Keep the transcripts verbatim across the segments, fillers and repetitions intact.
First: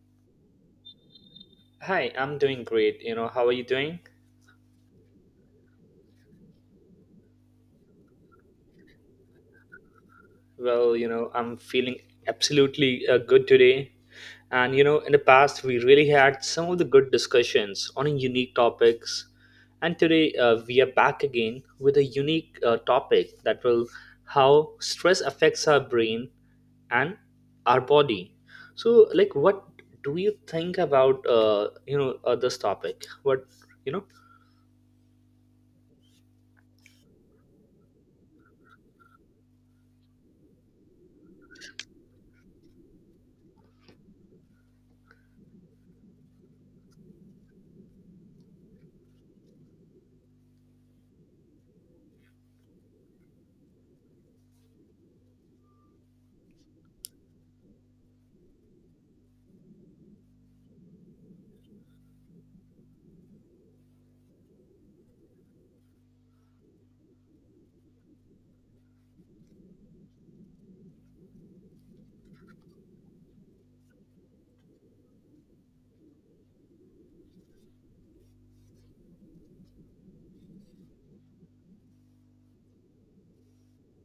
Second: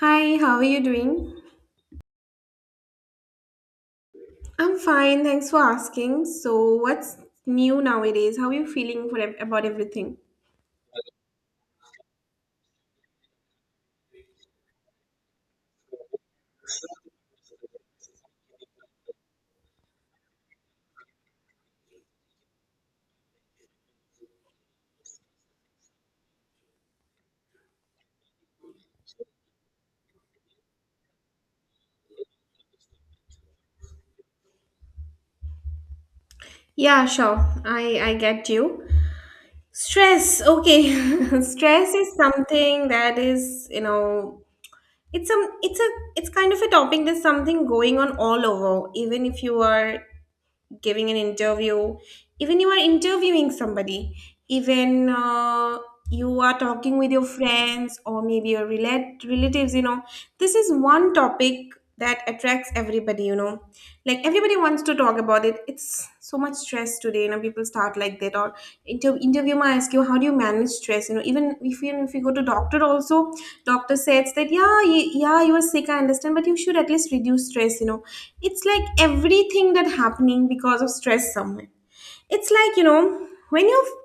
Hi, how are you doing? Hi, I'm doing great. You know, how are you doing? I'm fine, thanks for asking. So, what's new nowadays? How are you feeling for ev- about everything? Well, you know, I'm feeling absolutely uh, good today. And, you know, in the past, we really had some of the good discussions on unique topics. And today, uh, we are back again with a unique uh, topic that will how stress affects our brain and our body. So, like, what do you think about, uh, you know, uh, this topic? What, you know, Yeah, sure. I I get you. Stress. Okay. Stress is something that is, you know, it's some it's a it's kind of a topic that's something going on all over. Even if you are giving an interview, even you are interviewing somebody, even uh, you are talking with your friends or maybe your relate- relatives, you know, this is one topic that attracts everybody, you know. Like everybody wants to talk about it. It's so much stress today, you know, people start like that, or inter- interviewer might ask you how do you manage stress, you know, even if you if you go to doctor also, doctor says that yeah, y- yeah, you are sick, I understand, but you should at least reduce stress. You know, it's like everything that happening because of stress somewhere. It's like, you know, when you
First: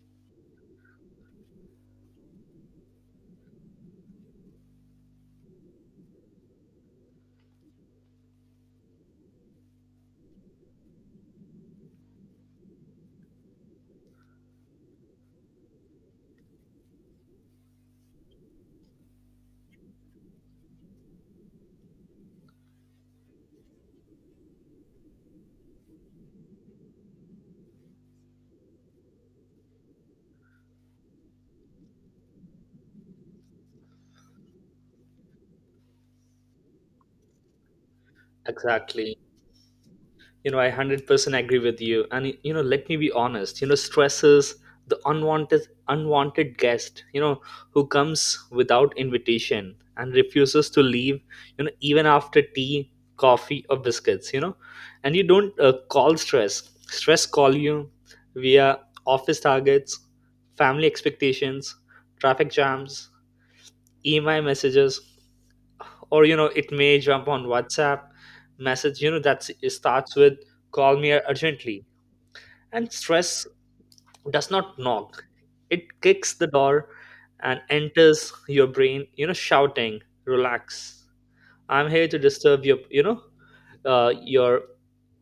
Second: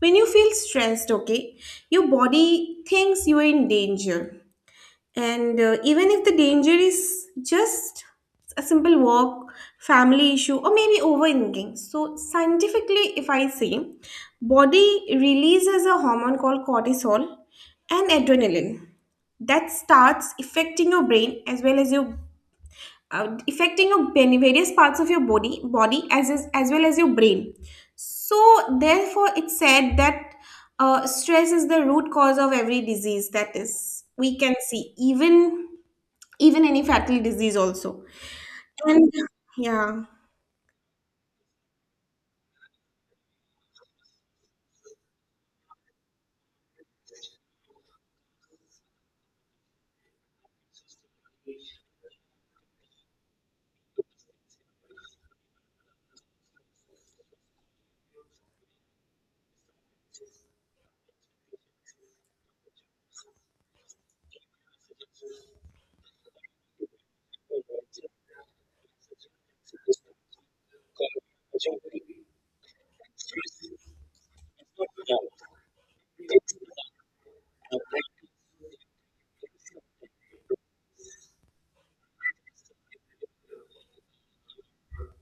when you feel stressed, okay, your body thinks you are in danger, and uh, even if the danger is just a simple walk, family issue, or maybe overthinking. So scientifically, if I say, body releases a hormone called cortisol and adrenaline, that starts affecting your brain as well as your uh, affecting your many various parts of your body body as is, as well as your brain. So therefore it's said that uh, stress is the root cause of every disease that is we can see, even even any fatal disease also. And exactly. yeah. you know I one hundred percent agree with you. And, you know let me be honest, you know stresses the unwanted unwanted guest, you know who comes without invitation and refuses to leave, you know even after tea, coffee or biscuits, you know and you don't uh, call stress. Stress call you via office targets, family expectations, traffic jams, email messages, or, you know it may jump on whatsapp message, you know that starts with "Call me urgently." And stress does not knock, it kicks the door and enters your brain, you know shouting, "Relax, I'm here to disturb your, you know uh, your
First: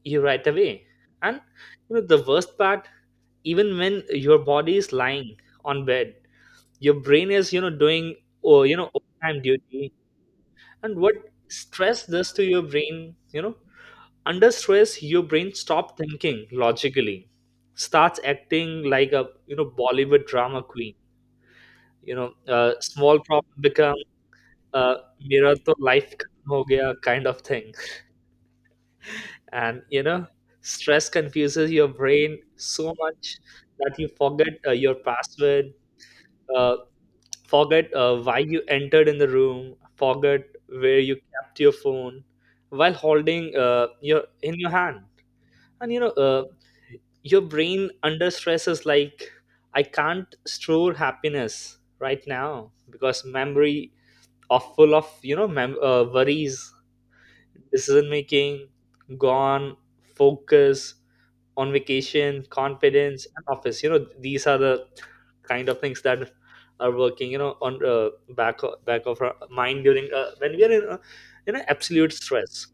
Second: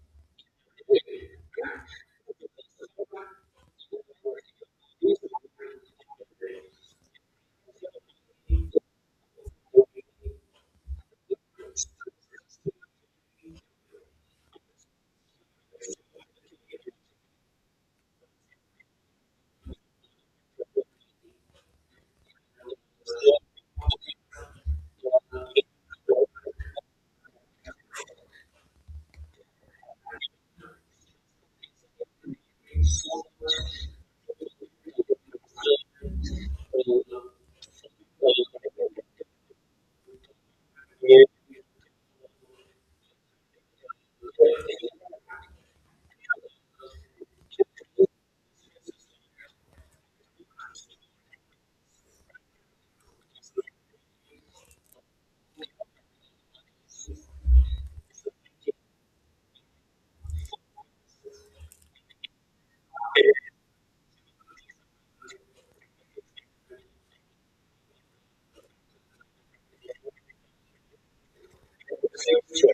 you right away." And, you know the worst part, even when your body is lying on bed, your brain is, you know doing, or, you know overtime duty. And what stress does to your brain, you know under stress your brain stops thinking logically, starts acting like a, you know bollywood drama queen, you know uh, small problem become, uh, mirror to life खत्म ho gaya kind of thing. And, you know stress confuses your brain so much that you forget uh, your password, uh, forget uh, why you entered in the room, forget where you kept your phone while holding uh, your in your hand. And, you know uh, your brain under stress is like, "I can't store happiness right now because memory are full of, you know mem- uh, worries. Decision making gone. Focus on vacation. Confidence and office." You know these are the kind of things that are working, you know on, uh, back o- back of our mind during, uh, when we are in, uh, in an absolute stress.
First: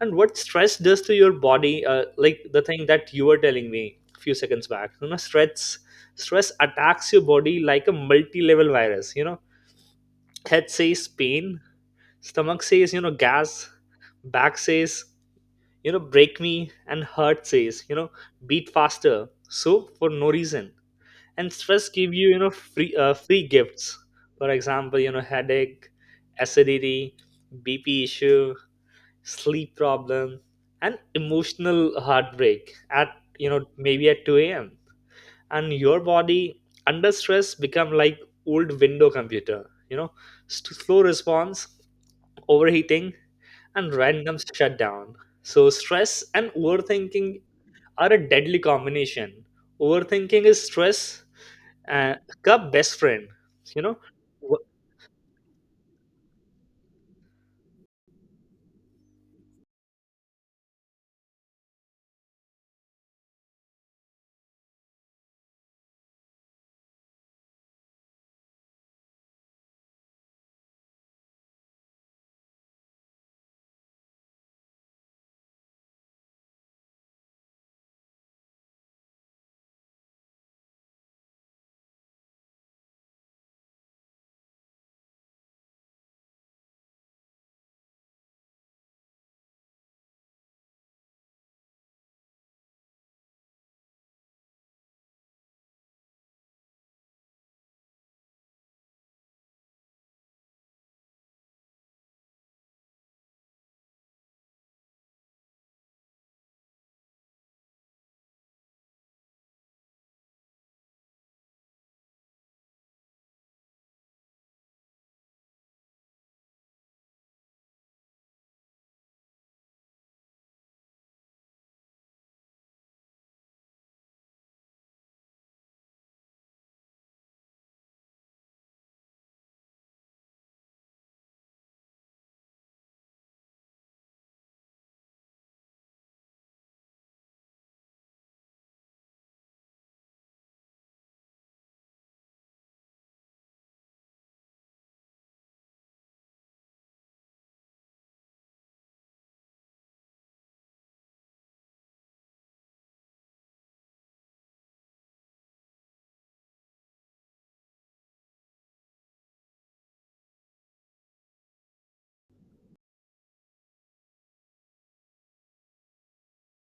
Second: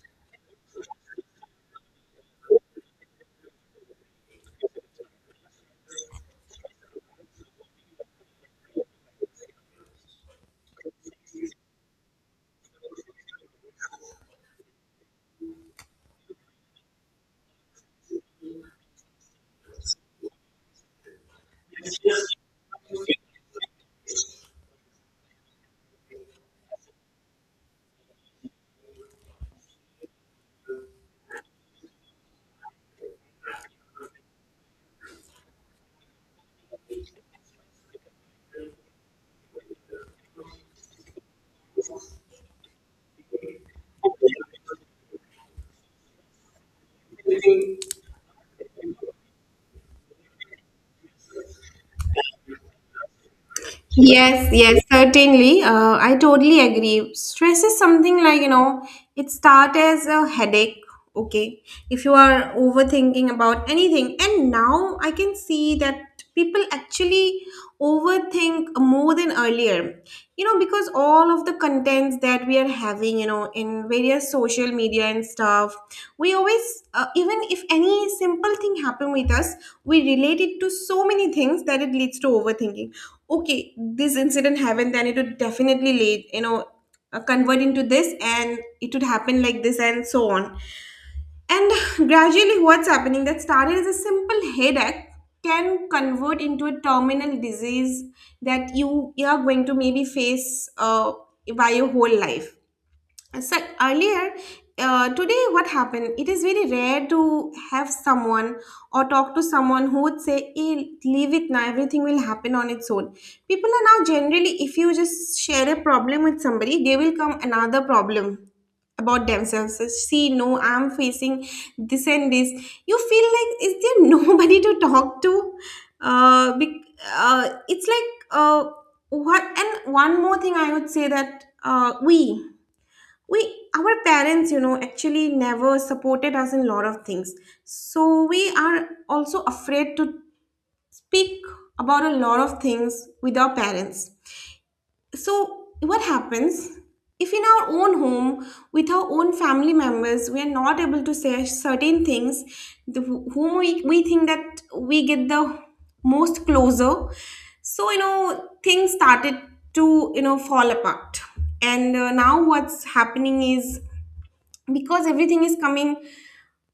And what stress does to your body, uh, like the thing that you were telling me a few seconds back, you know stress stress attacks your body like a multi-level virus, you know head says pain, stomach says, you know gas, back says, you know break me, and heart says, you know beat faster, so for no reason. And stress give you, you know free uh, free gifts. For example, you know headache, acidity, B P issue, sleep problems, and emotional heartbreak at, you know maybe at two a m. And your body under stress become like old window computer, you know, st- slow response, overheating, and random shutdown. So stress and overthinking are a deadly combination. Overthinking is stress, uh, cup best friend. You know, Yes, Wh- yes, certainly. Uh, I totally agree. Stress is something like, you know, it starts as a headache, okay? If you are overthinking about anything. And now I can see that people actually overthink more than earlier, you know, because all of the contents that we are having, you know, in various social media and stuff, we always, uh, even if any simple thing happen with us, we relate it to so many things that it leads to overthinking. Okay, this incident happened, then it would definitely lead, you know, uh, convert into this, and it would happen like this, and so on. And gradually what's happening that started as a simple headache can convert into a terminal disease that you, you are going to maybe face uh, by your whole life. So earlier, uh, today what happened? It is very rare to have someone or talk to someone who would say, "Hey, leave it now. Everything will happen on its own." People are now generally, if you just share a problem with somebody, they will come another problem about themselves. So, see, no, I'm facing this and this. You feel like is there nobody to talk to? Uh, bec- uh, it's like uh, what? And one more thing, I would say that uh, we we our parents, you know, actually never supported us in a lot of things, so we are also afraid to speak about a lot of things with our parents. So what happens, if in our own home, with our own family members we are not able to say certain things, the, whom we, we think that we get the most closer, so you know things started to, you know, fall apart. And uh, now what's happening is, because everything is coming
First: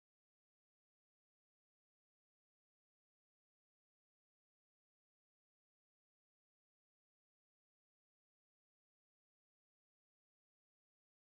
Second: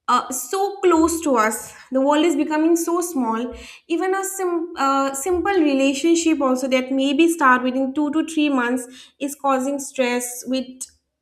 uh, so close to us. The world is becoming so small. Even a sim- uh, simple relationship, also that maybe start within two to three months, is causing stress with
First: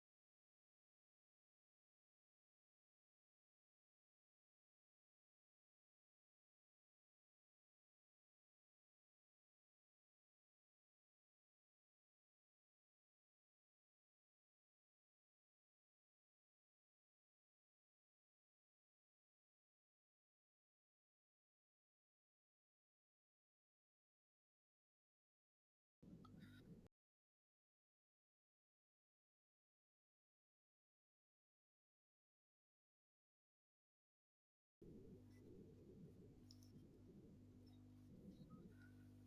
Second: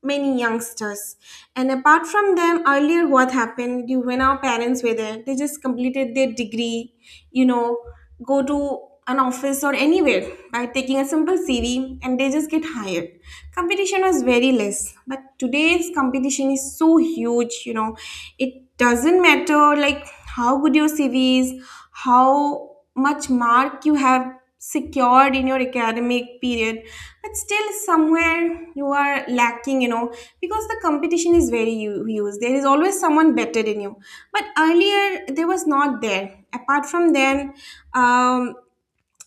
many youngsters. And apart from them, earlier what happened, you, when our parents were there, they just completed their degree, you know, go to an office or anywhere by taking a simple C V, and they just get hired. Competition was very less, but today's competition is so huge, you know, it doesn't matter like how good your cv is, how much mark you have secured in your academic period, but still somewhere you are lacking, you know, because the competition is very hu- huge, there is always someone better than you, but earlier there was not there. Apart from then, um,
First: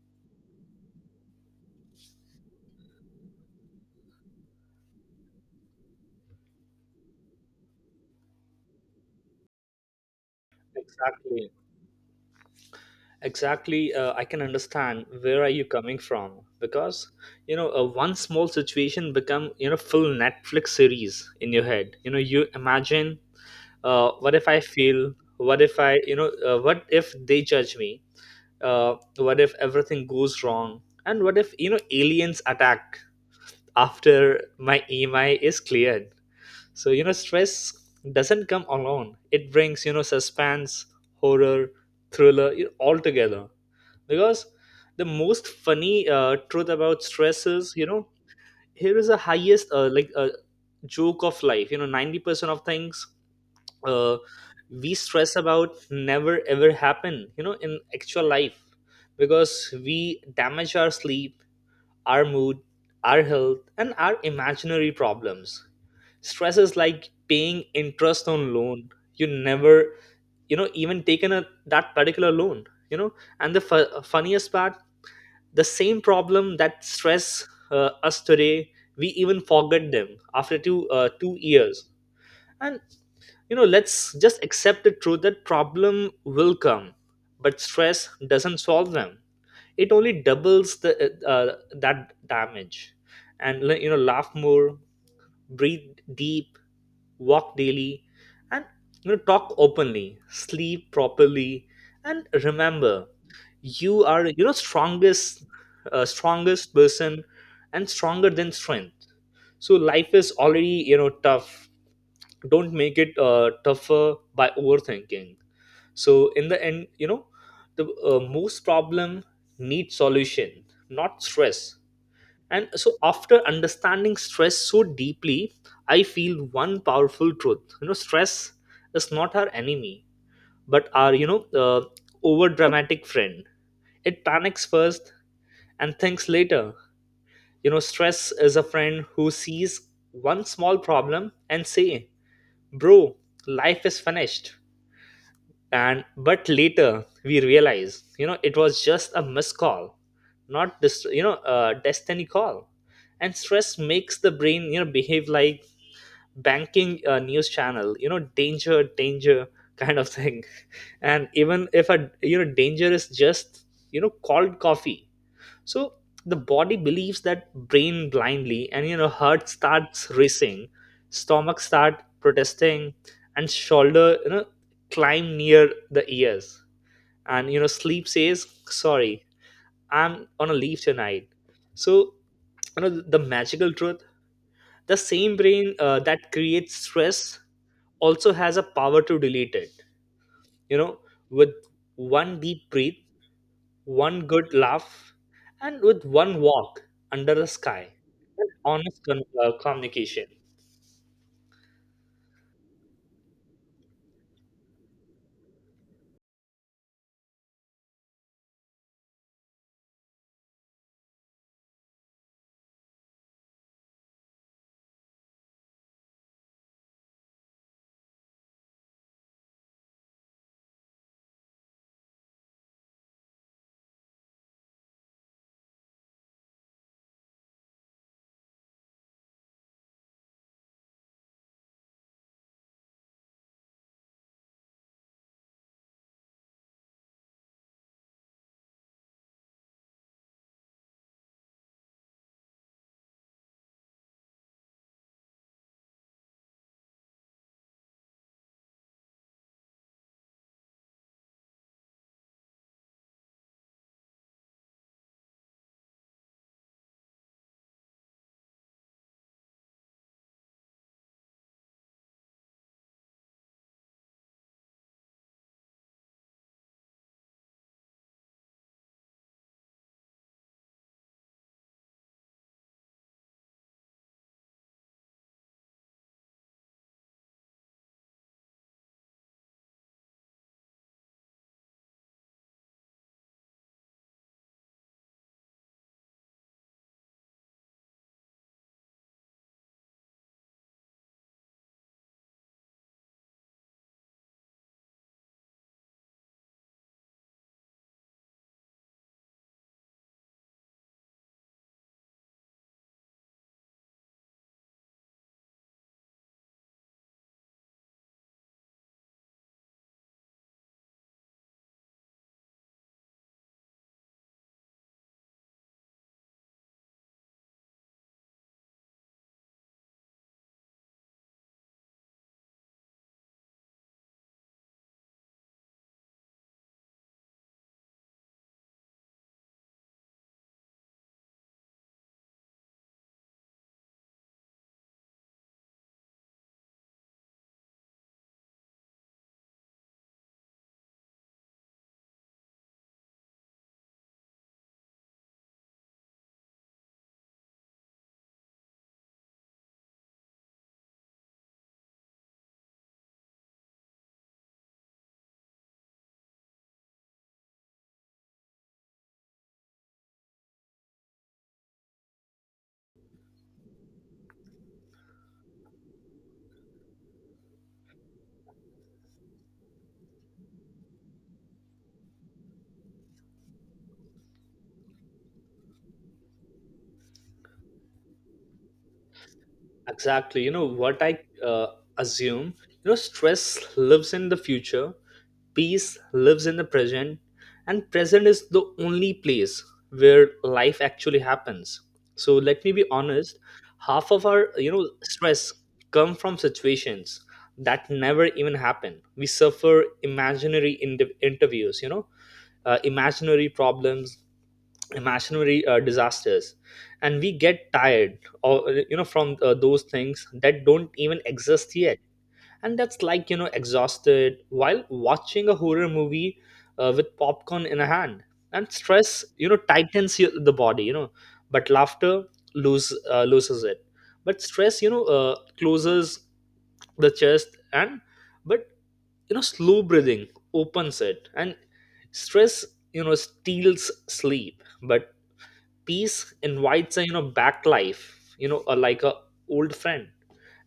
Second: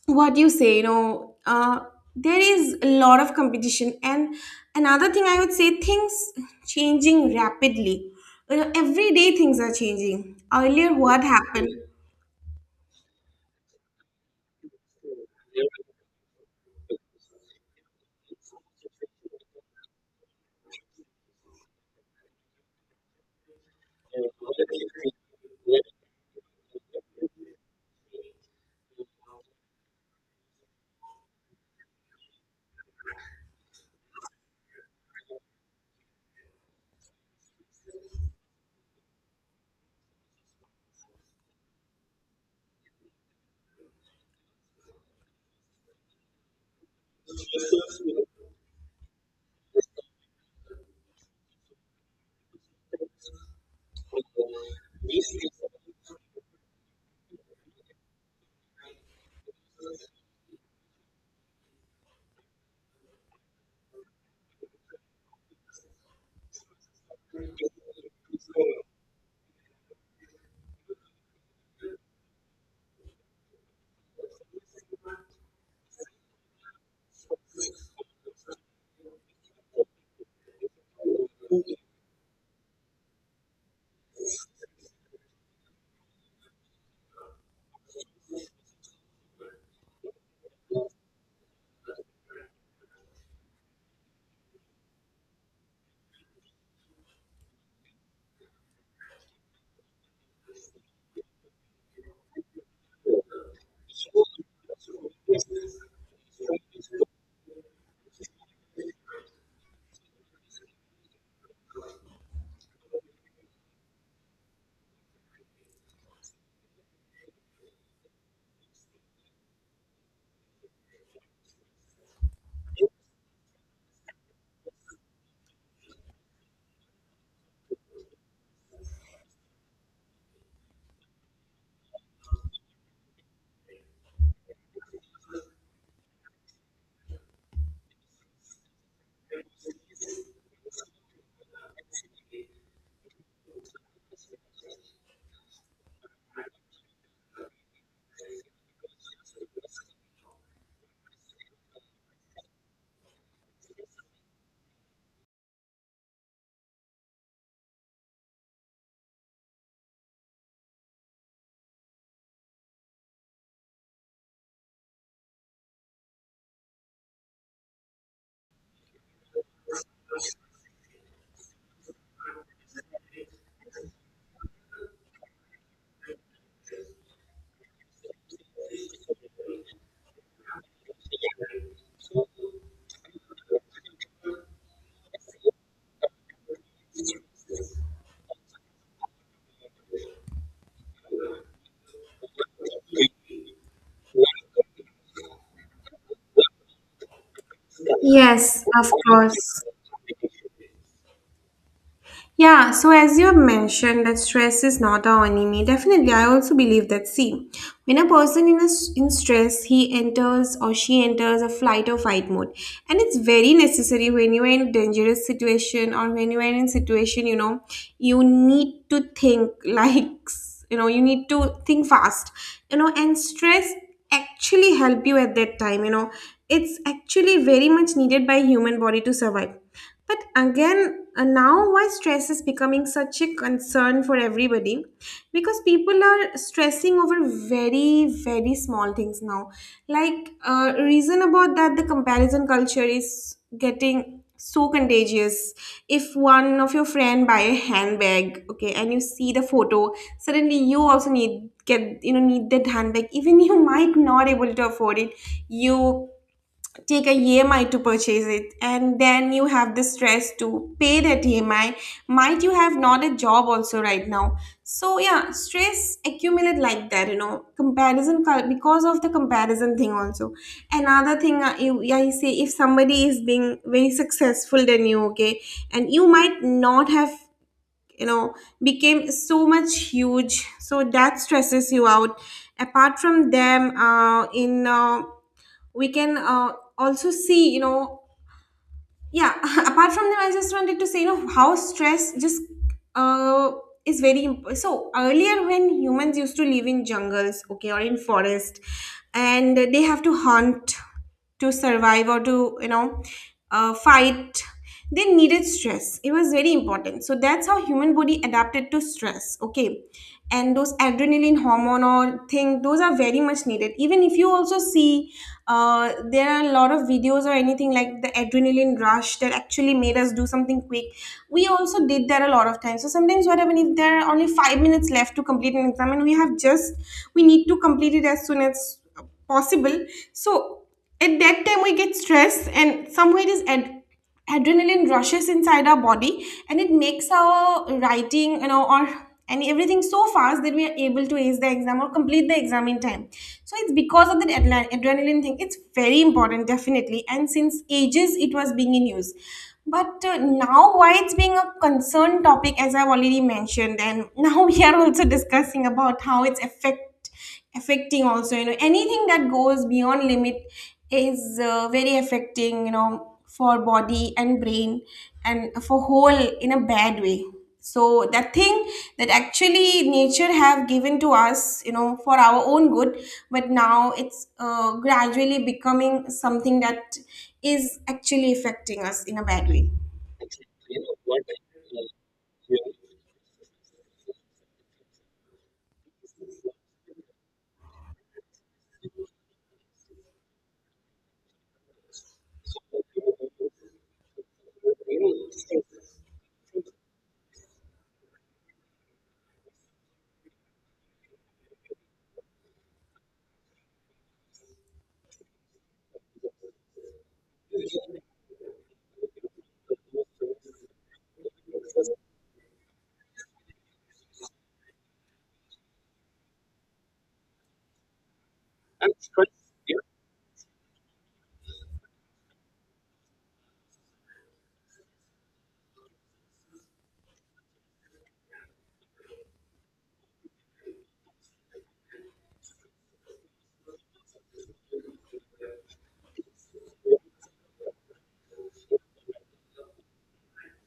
what you say, you know, uh, there is a lot of competition, and another thing I would say, things changing rapidly, you know, every day things are changing, earlier what exactly. happened. Exactly, uh, I can understand where are you coming from, because, you know uh, one small situation become, you know full Netflix series in your head. You know you imagine, uh, what if I feel? What if I, you know uh, what if they judge me? Uh, what if everything goes wrong? And what if, you know aliens attack after my E M I is cleared? So, you know stress doesn't come alone. It brings, you know suspense, horror, thriller, you know, all together, because the most funny uh, truth about stress is, you know here is the highest uh, like uh, joke of life, you know ninety percent of things, uh, we stress about never ever happen, you know in actual life. Because we damage our sleep, our mood, our health, and our imaginary problems. Stress is like paying interest on loan you never, you know even taken a, that particular loan, you know and the fu- funniest part, the same problem that stress uh, us today, we even forget them after two uh, two years. And, you know let's just accept the truth that problem will come, but stress doesn't solve them. It only doubles the, uh, uh, that damage. And, you know laugh more, breathe deep, walk daily, and, you know talk openly, sleep properly, and remember you are, you know strongest uh, strongest person, and stronger than strength. So life is already, you know tough. Don't make it uh, tougher by overthinking. So in the end, you know the uh, most problem need solution, not stress. And so after understanding stress so deeply, I feel one powerful truth. You know stress is not our enemy, but our, you know uh, over dramatic friend. It panics first and thinks later. You know, stress is a friend who sees one small problem and say, "Bro, life is finished." And but later we realize, you know, it was just a missed call, not this, you know, uh, destiny call. And stress makes the brain, you know, behave like banking uh, news channel, you know, danger, danger kind of thing. And even if a, you know danger is just, you know cold coffee. So the body believes that brain blindly, and, you know heart starts racing, stomach start protesting, and shoulder, you know climb near the ears, and, you know sleep says sorry, I'm on a leave tonight. So, you know the magical truth: the same brain uh, that creates stress also has a power to delete it, you know with one deep breath, one good laugh, and with one walk under the sky. And Yes, of honest con- uh, course. communication. Yeah, so as you have mentioned that stress is not our enemy, definitely I also believe that, see, when a person in a, s- in stress, he enters or she enters a flight or fight mode. And it's very necessary when you're in a dangerous situation or when you're in a situation, you know, you need to think like, you know, you need to think fast, you know, and stress actually help you at that time, you know. It's actually very much needed by human body to survive, but again uh, now why stress is becoming such a concern for everybody, because people are stressing over very very small things now. Like uh, reason about that, the comparison culture is getting so contagious. If one of your friend buy a handbag, okay, and you see the photo, suddenly you also need get, you know, need that handbag, even you might not able to afford it. You take a E M I to purchase it, and then you have the stress to pay that E M I. Might you have not a job also right now? So yeah, stress accumulate like that, you know. Comparison cul- because of the comparison thing also. Another thing I, I say, if somebody is being very successful than you, okay, and you might not have, you know, became so much huge, so that stresses you out. Apart from them, uh, in uh, we can uh, also see, you know, yeah. Apart from them, I just wanted to say, you know, how stress just uh, is very imp- so earlier when humans used to live in jungles, okay, or in forest, and they have to hunt to survive, or to, you know, uh, fight, they needed stress. It was very important. So that's how human body adapted to stress, okay. And those adrenaline hormone or thing, those are very much needed. Even if you also see, uh, there are a lot of videos or anything like the adrenaline rush that actually made us do something quick, we also did that a lot of times. So sometimes what happens, if there are only five minutes left to complete an exam, and we have just, we need to complete it as soon as possible. So at that time we get stressed, and somewhere it is ad- adrenaline rushes inside our body, and it makes our writing, you know, or and everything so fast that we are able to ace the exam or complete the exam in time. So it's because of that adla- adrenaline thing, it's very important definitely, and since ages it was being in use. But uh, now why it's being a concern topic, as I've already mentioned, and now we are also discussing about how it's affect affecting also, you know, anything that goes beyond limit is uh, very affecting, you know, for body and brain, and for whole in a bad way. So that thing that actually nature have given to us, you know, for our own good, but now it's uh, gradually becoming something that is actually affecting us in a bad way. Exactly. You know what I, uh, assume? You know, stress lives in the future, peace lives in the present, and present is the only place where life actually happens. So let me be honest, half of our, you know, stress come from situations that never even happen. We suffer imaginary in- interviews, you know, uh, imaginary problems, imaginary uh, disasters, and we get tired, or, you know from uh, those things that don't even exist yet. And that's like, you know exhausted while watching a horror movie uh, with popcorn in a hand. And stress, you know tightens your, the body, you know but laughter lose uh, loses it. But stress, you know uh, closes the chest, and but, you know slow breathing opens it. And stress, you know steals sleep, but peace invites a, you know back life, you know a, like a old friend.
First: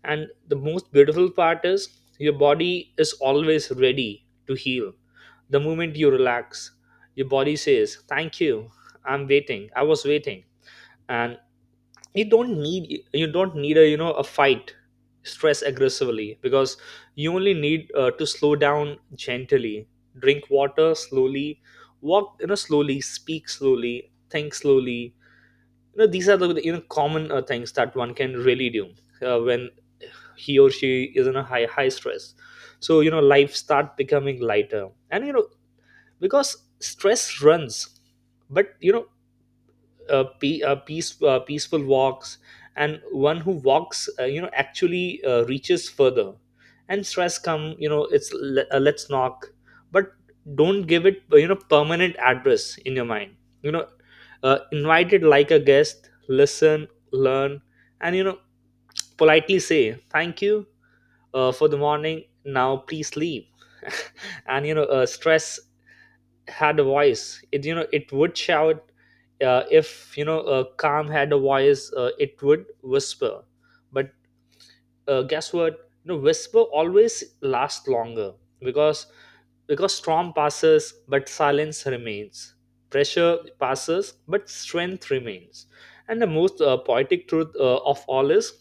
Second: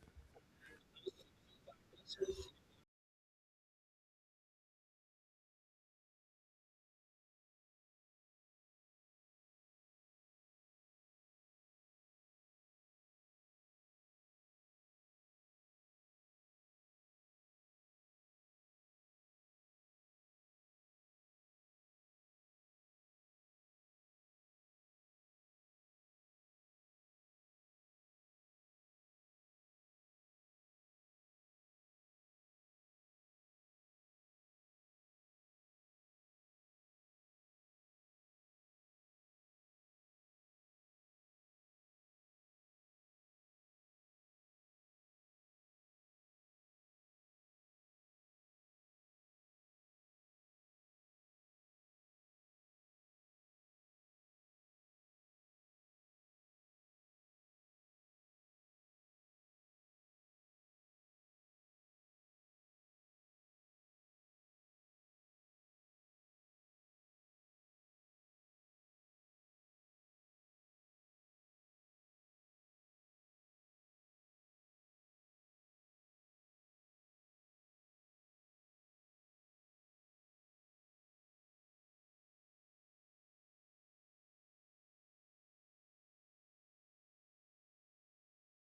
And the most beautiful part is, your body is always ready to heal. The moment you relax, your body says, "Thank you, I'm waiting, I was waiting." And you don't need you don't need a, you know a fight stress aggressively, because you only need uh, to slow down gently. Drink water slowly, walk, you know slowly, speak slowly, think slowly. You know these are the, you know common uh, things that one can really do, uh, when he or she is in a high high stress. So, you know life start becoming lighter. And, you know because stress runs, but, you know uh, pe- uh, peace, uh, peaceful walks, and one who walks, uh, you know actually, uh, reaches further. And stress come, you know it's le- uh, let's knock, but don't give it, uh, you know permanent address in your mind, you know uh, Invite it like a guest. Listen, learn, and, you know politely say thank you uh, for the morning, now please leave. And, you know uh, stress had a voice, it, you know it would shout. Uh, if, you know uh, calm had a voice, uh, it would whisper. But, uh, guess what, you know whisper always lasts longer. because because storm passes but silence remains, pressure passes but strength remains. And the most uh, poetic truth uh, of all is,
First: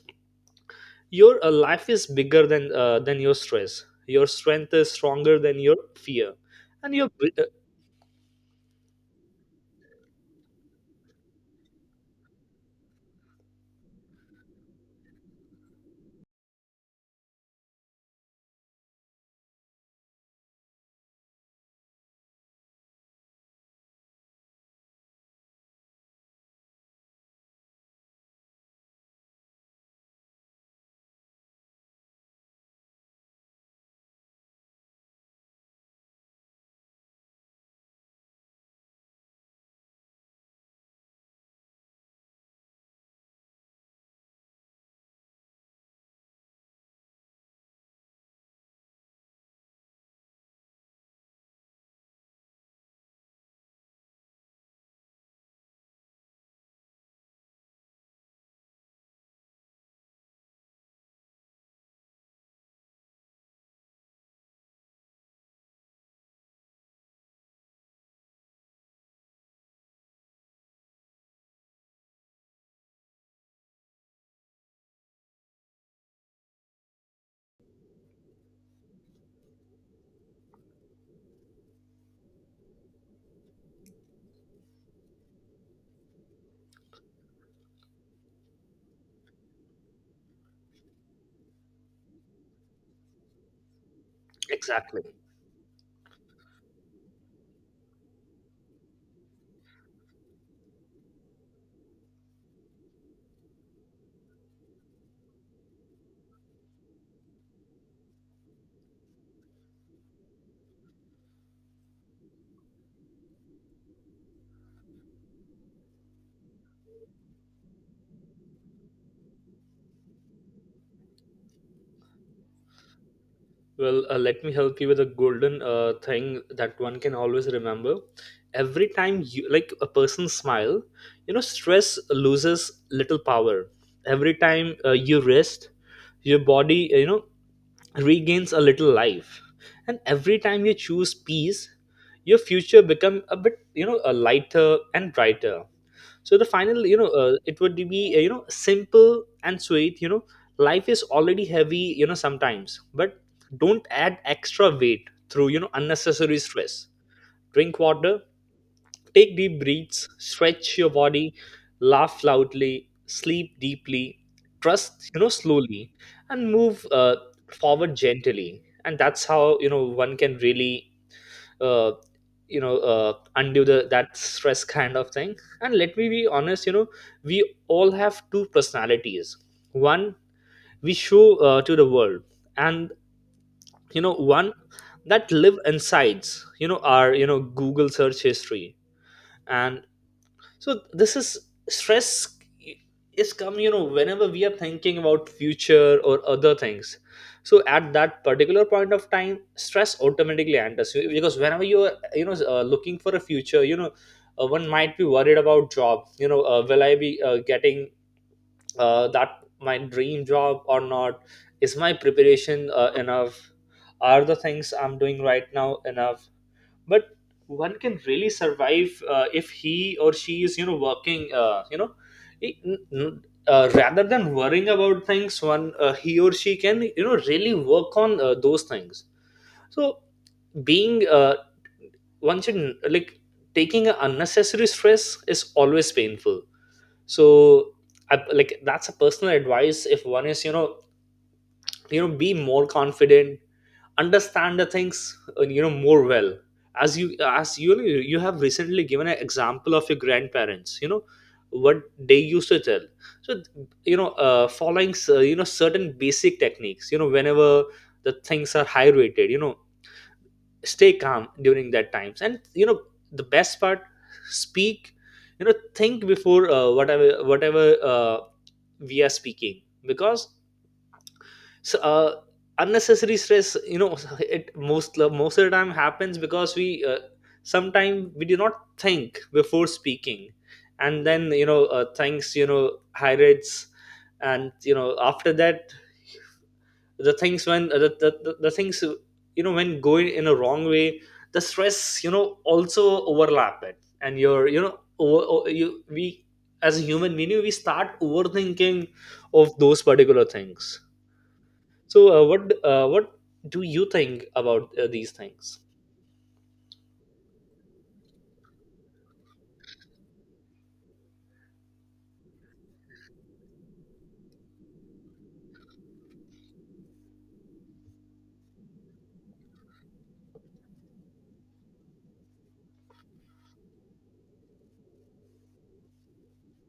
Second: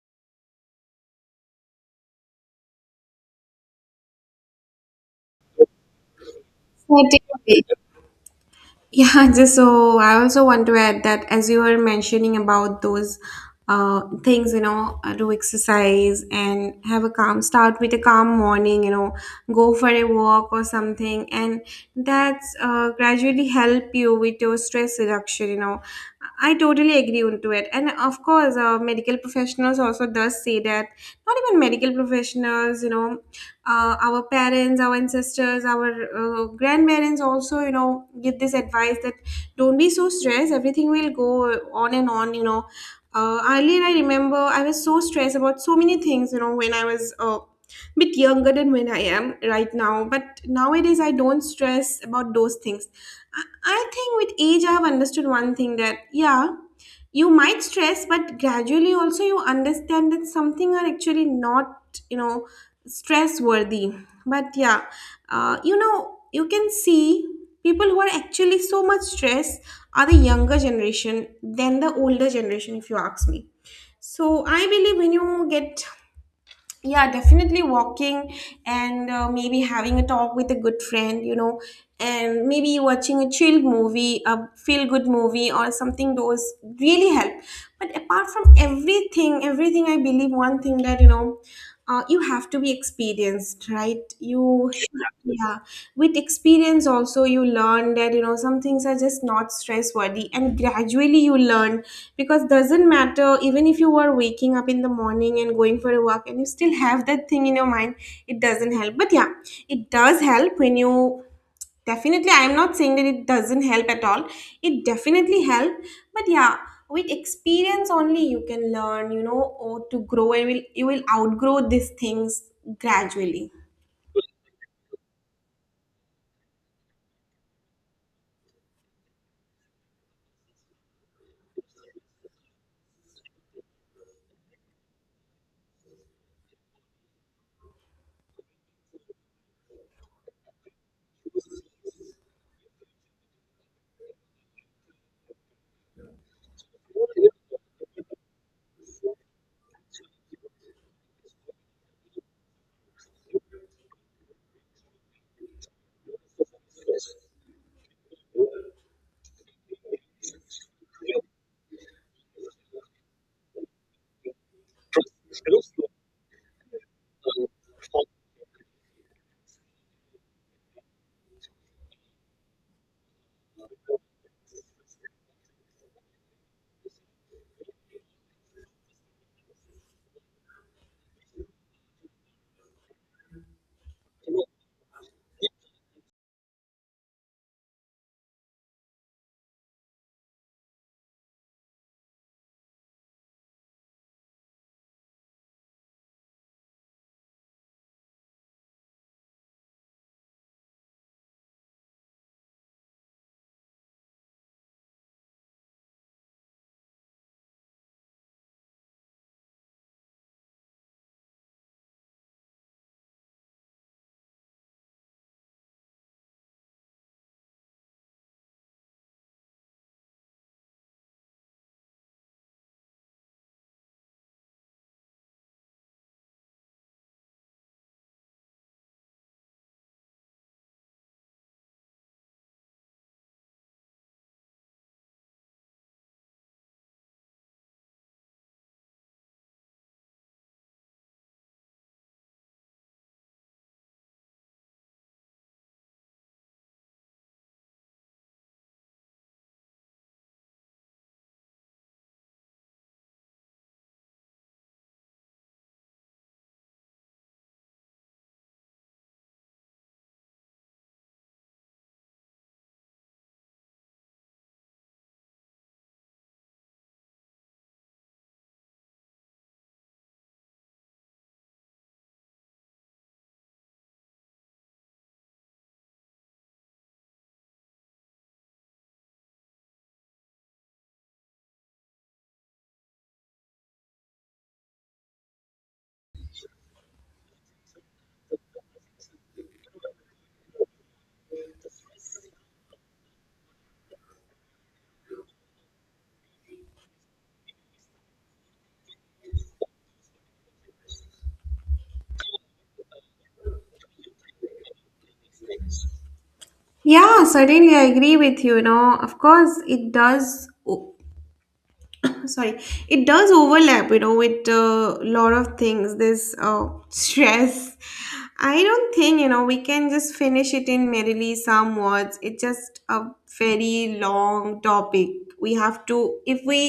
your uh, life is bigger than, uh, than your stress. Your strength is stronger than your fear. And your Certainly. bri- uh, Yeah, just so I also want to add that as you were mentioning about those uh, things, you know, uh, do exercise and have a calm start with a calm morning, you know, go for a walk or something, and that's uh, gradually help you with your stress reduction, you know. I totally agree onto it, and of course, uh, medical professionals also does say that. Not even medical professionals, you know, uh, our parents, our ancestors, our uh, grandparents also, you know, give this advice that don't be so stressed, everything will go on and on, you know. Uh, earlier I remember I was so stressed about so many things, you know, when I was uh, bit younger than when I am right now, but nowadays I don't stress about those things. I, I think with age I have understood one thing, that yeah, you might stress, but gradually also you understand that something are actually not, you know, stress worthy. But yeah, uh, you know, you can see people who are actually so much stressed are the younger generation than the older generation, if you ask me. So I believe when you get, yeah, definitely walking, and uh, maybe having a talk with a good friend, you know, and maybe watching a chilled movie, a feel good movie or something, those really help. But apart from everything everything I believe one thing, that you know, uh, you have to be experienced, right, you. exactly. Yeah, with experience also you learn, that you know some things are just not stress worthy, and gradually you learn. Because doesn't matter, even if you are waking up in the morning and going for a walk, and you still have that thing in your mind, it doesn't help. But yeah, it does help when you, definitely I'm not saying that it doesn't help at all, it definitely help. But yeah, with experience only you can learn, you know, or to grow, and will you will outgrow these things gradually. Well, uh, let me help you with a golden uh, thing that one can always remember. Every time you like a person smile, you know, stress loses little power. Every time uh, you rest, your body, uh, you know, regains a little life. And every time you choose peace, your future become a bit, you know, a lighter and brighter. So the final, you know uh, it would be, uh, you know, simple and sweet, you know. Life is already heavy, you know, sometimes, but don't add extra weight through, you know, unnecessary stress. Drink water, take deep breaths, stretch your body, laugh loudly, sleep deeply, trust, you know, slowly, and move uh, forward gently. And that's how, you know, one can really, uh, you know uh, undo the that stress kind of thing. And let me be honest, you know, we all have two personalities. One, we show, uh, to the world, and, you know, one that live insides, you know, our, you know, Google search history. And so this is stress, is come, you know, whenever we are thinking about future or other things. So at that particular point of time stress automatically enters you, because whenever you are, you know, uh, looking for a future, you know, uh, one might be worried about job, you know, uh, will I be uh, getting uh, that my dream job or not? Is my preparation uh, enough? Are the things I'm doing right now enough? But one can really survive, uh, if he or she is, you know, working, uh, you know i- n- n- uh, rather than worrying about things, one, uh, he or she can, you know, really work on, uh, those things. So being uh, one should, like, taking an unnecessary stress is always painful. So I, like, that's a personal advice. If one is, you know, you know, be more confident, understand the things, uh, you know, more well. As you, as you you have recently given an example of your grandparents, you know, what they used to tell. So, you know, uh, following, uh, you know, certain basic techniques, you know, whenever the things are high rated, you know, stay calm during that times, and, you know, the best part, speak, you know, think before, uh, whatever whatever uh, we are speaking. Because so, uh, unnecessary stress, you know, it most most of the time happens because we, uh, sometimes we do not think before speaking. And then, you know, uh, things, you know, hydrates. And, you know, after that, the things when, uh, the, the, the, the things, you know, when going in a wrong way, the stress, you know, also overlap it, and you're, you know, over, o- you we, as a human being, we start overthinking of those particular things. So, uh, what uh, what do you think about uh, these things? Yeah, certainly I agree with you. You know, of course, it does sorry, it does overlap, you know, with a lot of things, this uh, stress. I don't think, you know, we can just finish it in merely some words, it's just a very long topic. We have to, if we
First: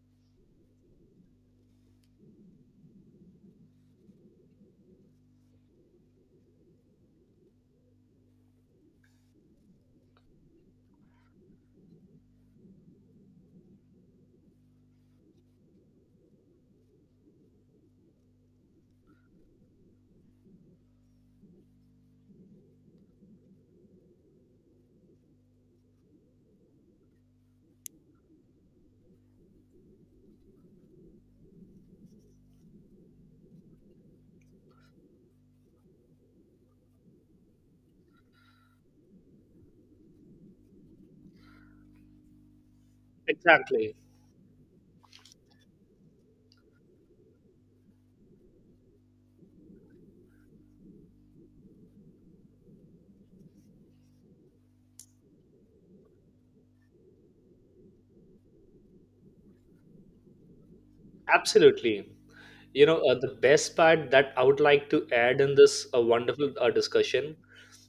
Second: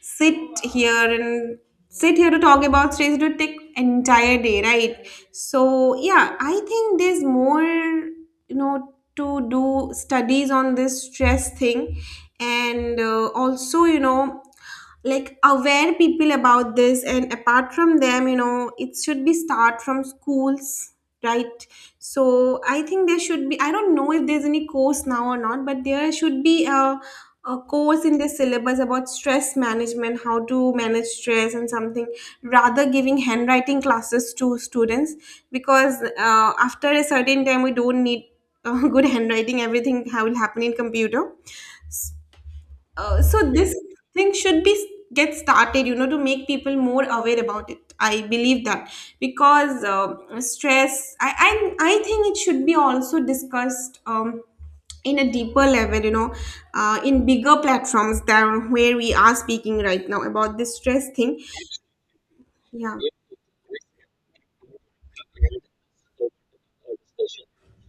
sit here and sit here to talk about stress, it would take entire day, right? So yeah, I think there's more, you know, to do studies on this stress thing, and uh, also, you know, like aware people about this. And apart from them, you know, it should be start from schools, right? So I think there should be, I don't know if there's any course now or not, but there should be a, a course in the syllabus about stress management, how to manage stress and something, rather giving handwriting classes to students. Because uh, after a certain time we don't need uh, good handwriting, everything ha- will happen in computer. Uh, so this Exactly, thing should be get started, you know, to make people more aware about it, I believe that. Because uh, stress I, I I think it should be also discussed, um, in a deeper level, you know, uh, in bigger platforms than where we are speaking right now about this stress thing. absolutely. You Yeah. know, uh, the best part that I would like to add in this uh, wonderful uh, discussion,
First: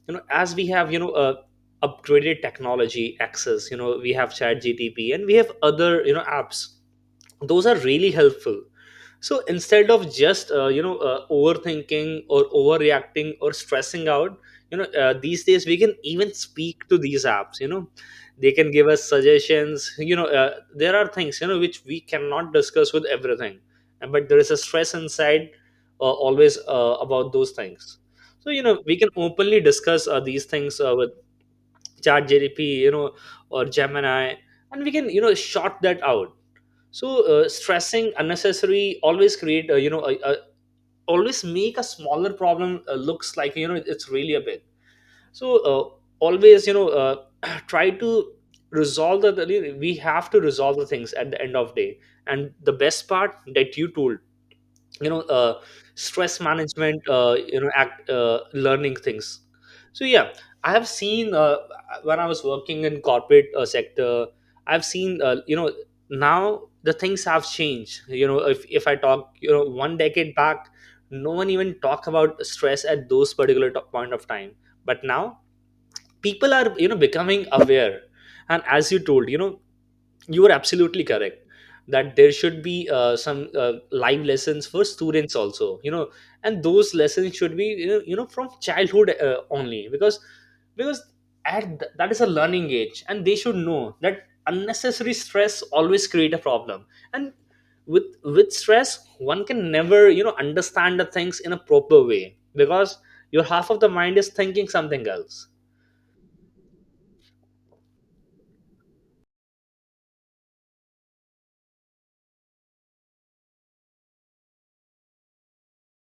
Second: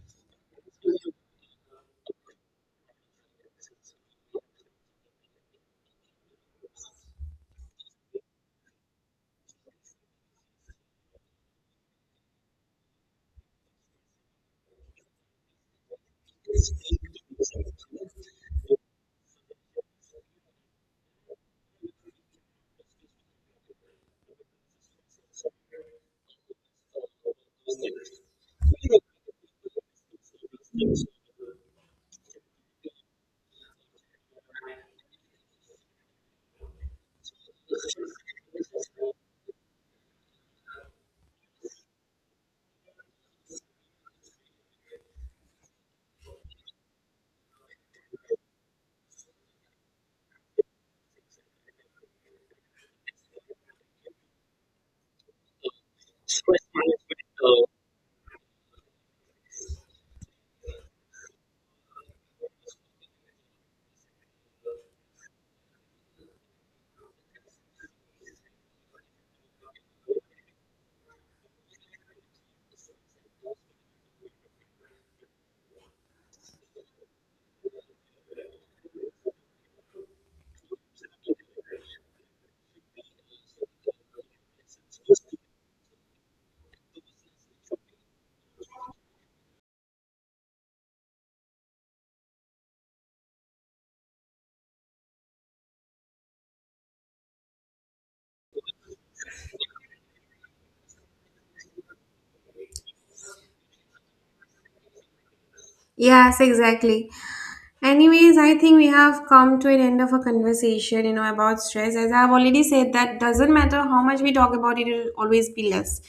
you know, as we have, you know, uh, upgraded technology access, you know, we have Chat G T P, and we have other, you know, apps. Those are really helpful. So instead of just, uh, you know uh, overthinking or overreacting or stressing out, you know, uh, these days we can even speak to these apps, you know, they can give us suggestions, you know. Uh, there are things, you know, which we cannot discuss with everything, and but there is a stress inside, uh, always, uh, about those things. So, you know, we can openly discuss, uh, these things, uh, with chat, you know, or Gemini, and we can, you know, short that out. So, uh, stressing unnecessary always create, uh, you know, a, a, always make a smaller problem uh, looks like, you know, it's really a big. So, uh, always, you know, uh, try to resolve the the- we have to resolve the things at the end of day. And the best part that you told, you know, uh, stress management, uh, you know, act, uh, learning things. So yeah, I have seen, uh, when I was working in corporate uh, sector, I've seen, uh, you know, now the things have changed, you know. If, if I talk, you know, one decade back, no one even talk about stress at those particular to- point of time. But now people are, you know, becoming aware. And as you told, you know, you are absolutely correct that there should be uh, some uh, live lessons for students also, you know. And those lessons should be, you know, you know, from childhood, uh, only. Because because at th- that is a learning age, and they should know that unnecessary stress always create a problem. And with with stress one can never, you know, understand the things in a proper way, because your half of the mind is thinking something else. Yes, exactly. Anyways, I think we have come to an end of a conversation, you know, about stress. As I've already said, that doesn't matter how much we talk about it, it'll always be less.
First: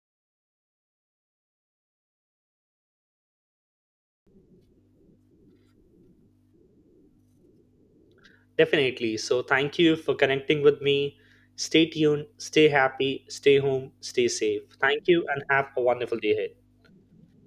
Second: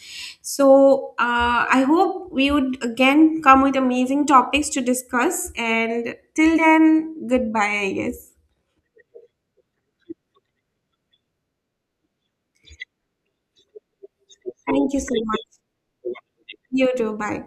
So uh, I hope we would again come with amazing topics to discuss. And till then, goodbye, I guess. Definitely. So, thank you for connecting with me. Stay tuned, stay happy, stay home, stay safe. Thank you Thank so you, and much. have a wonderful day ahead. You too. Bye.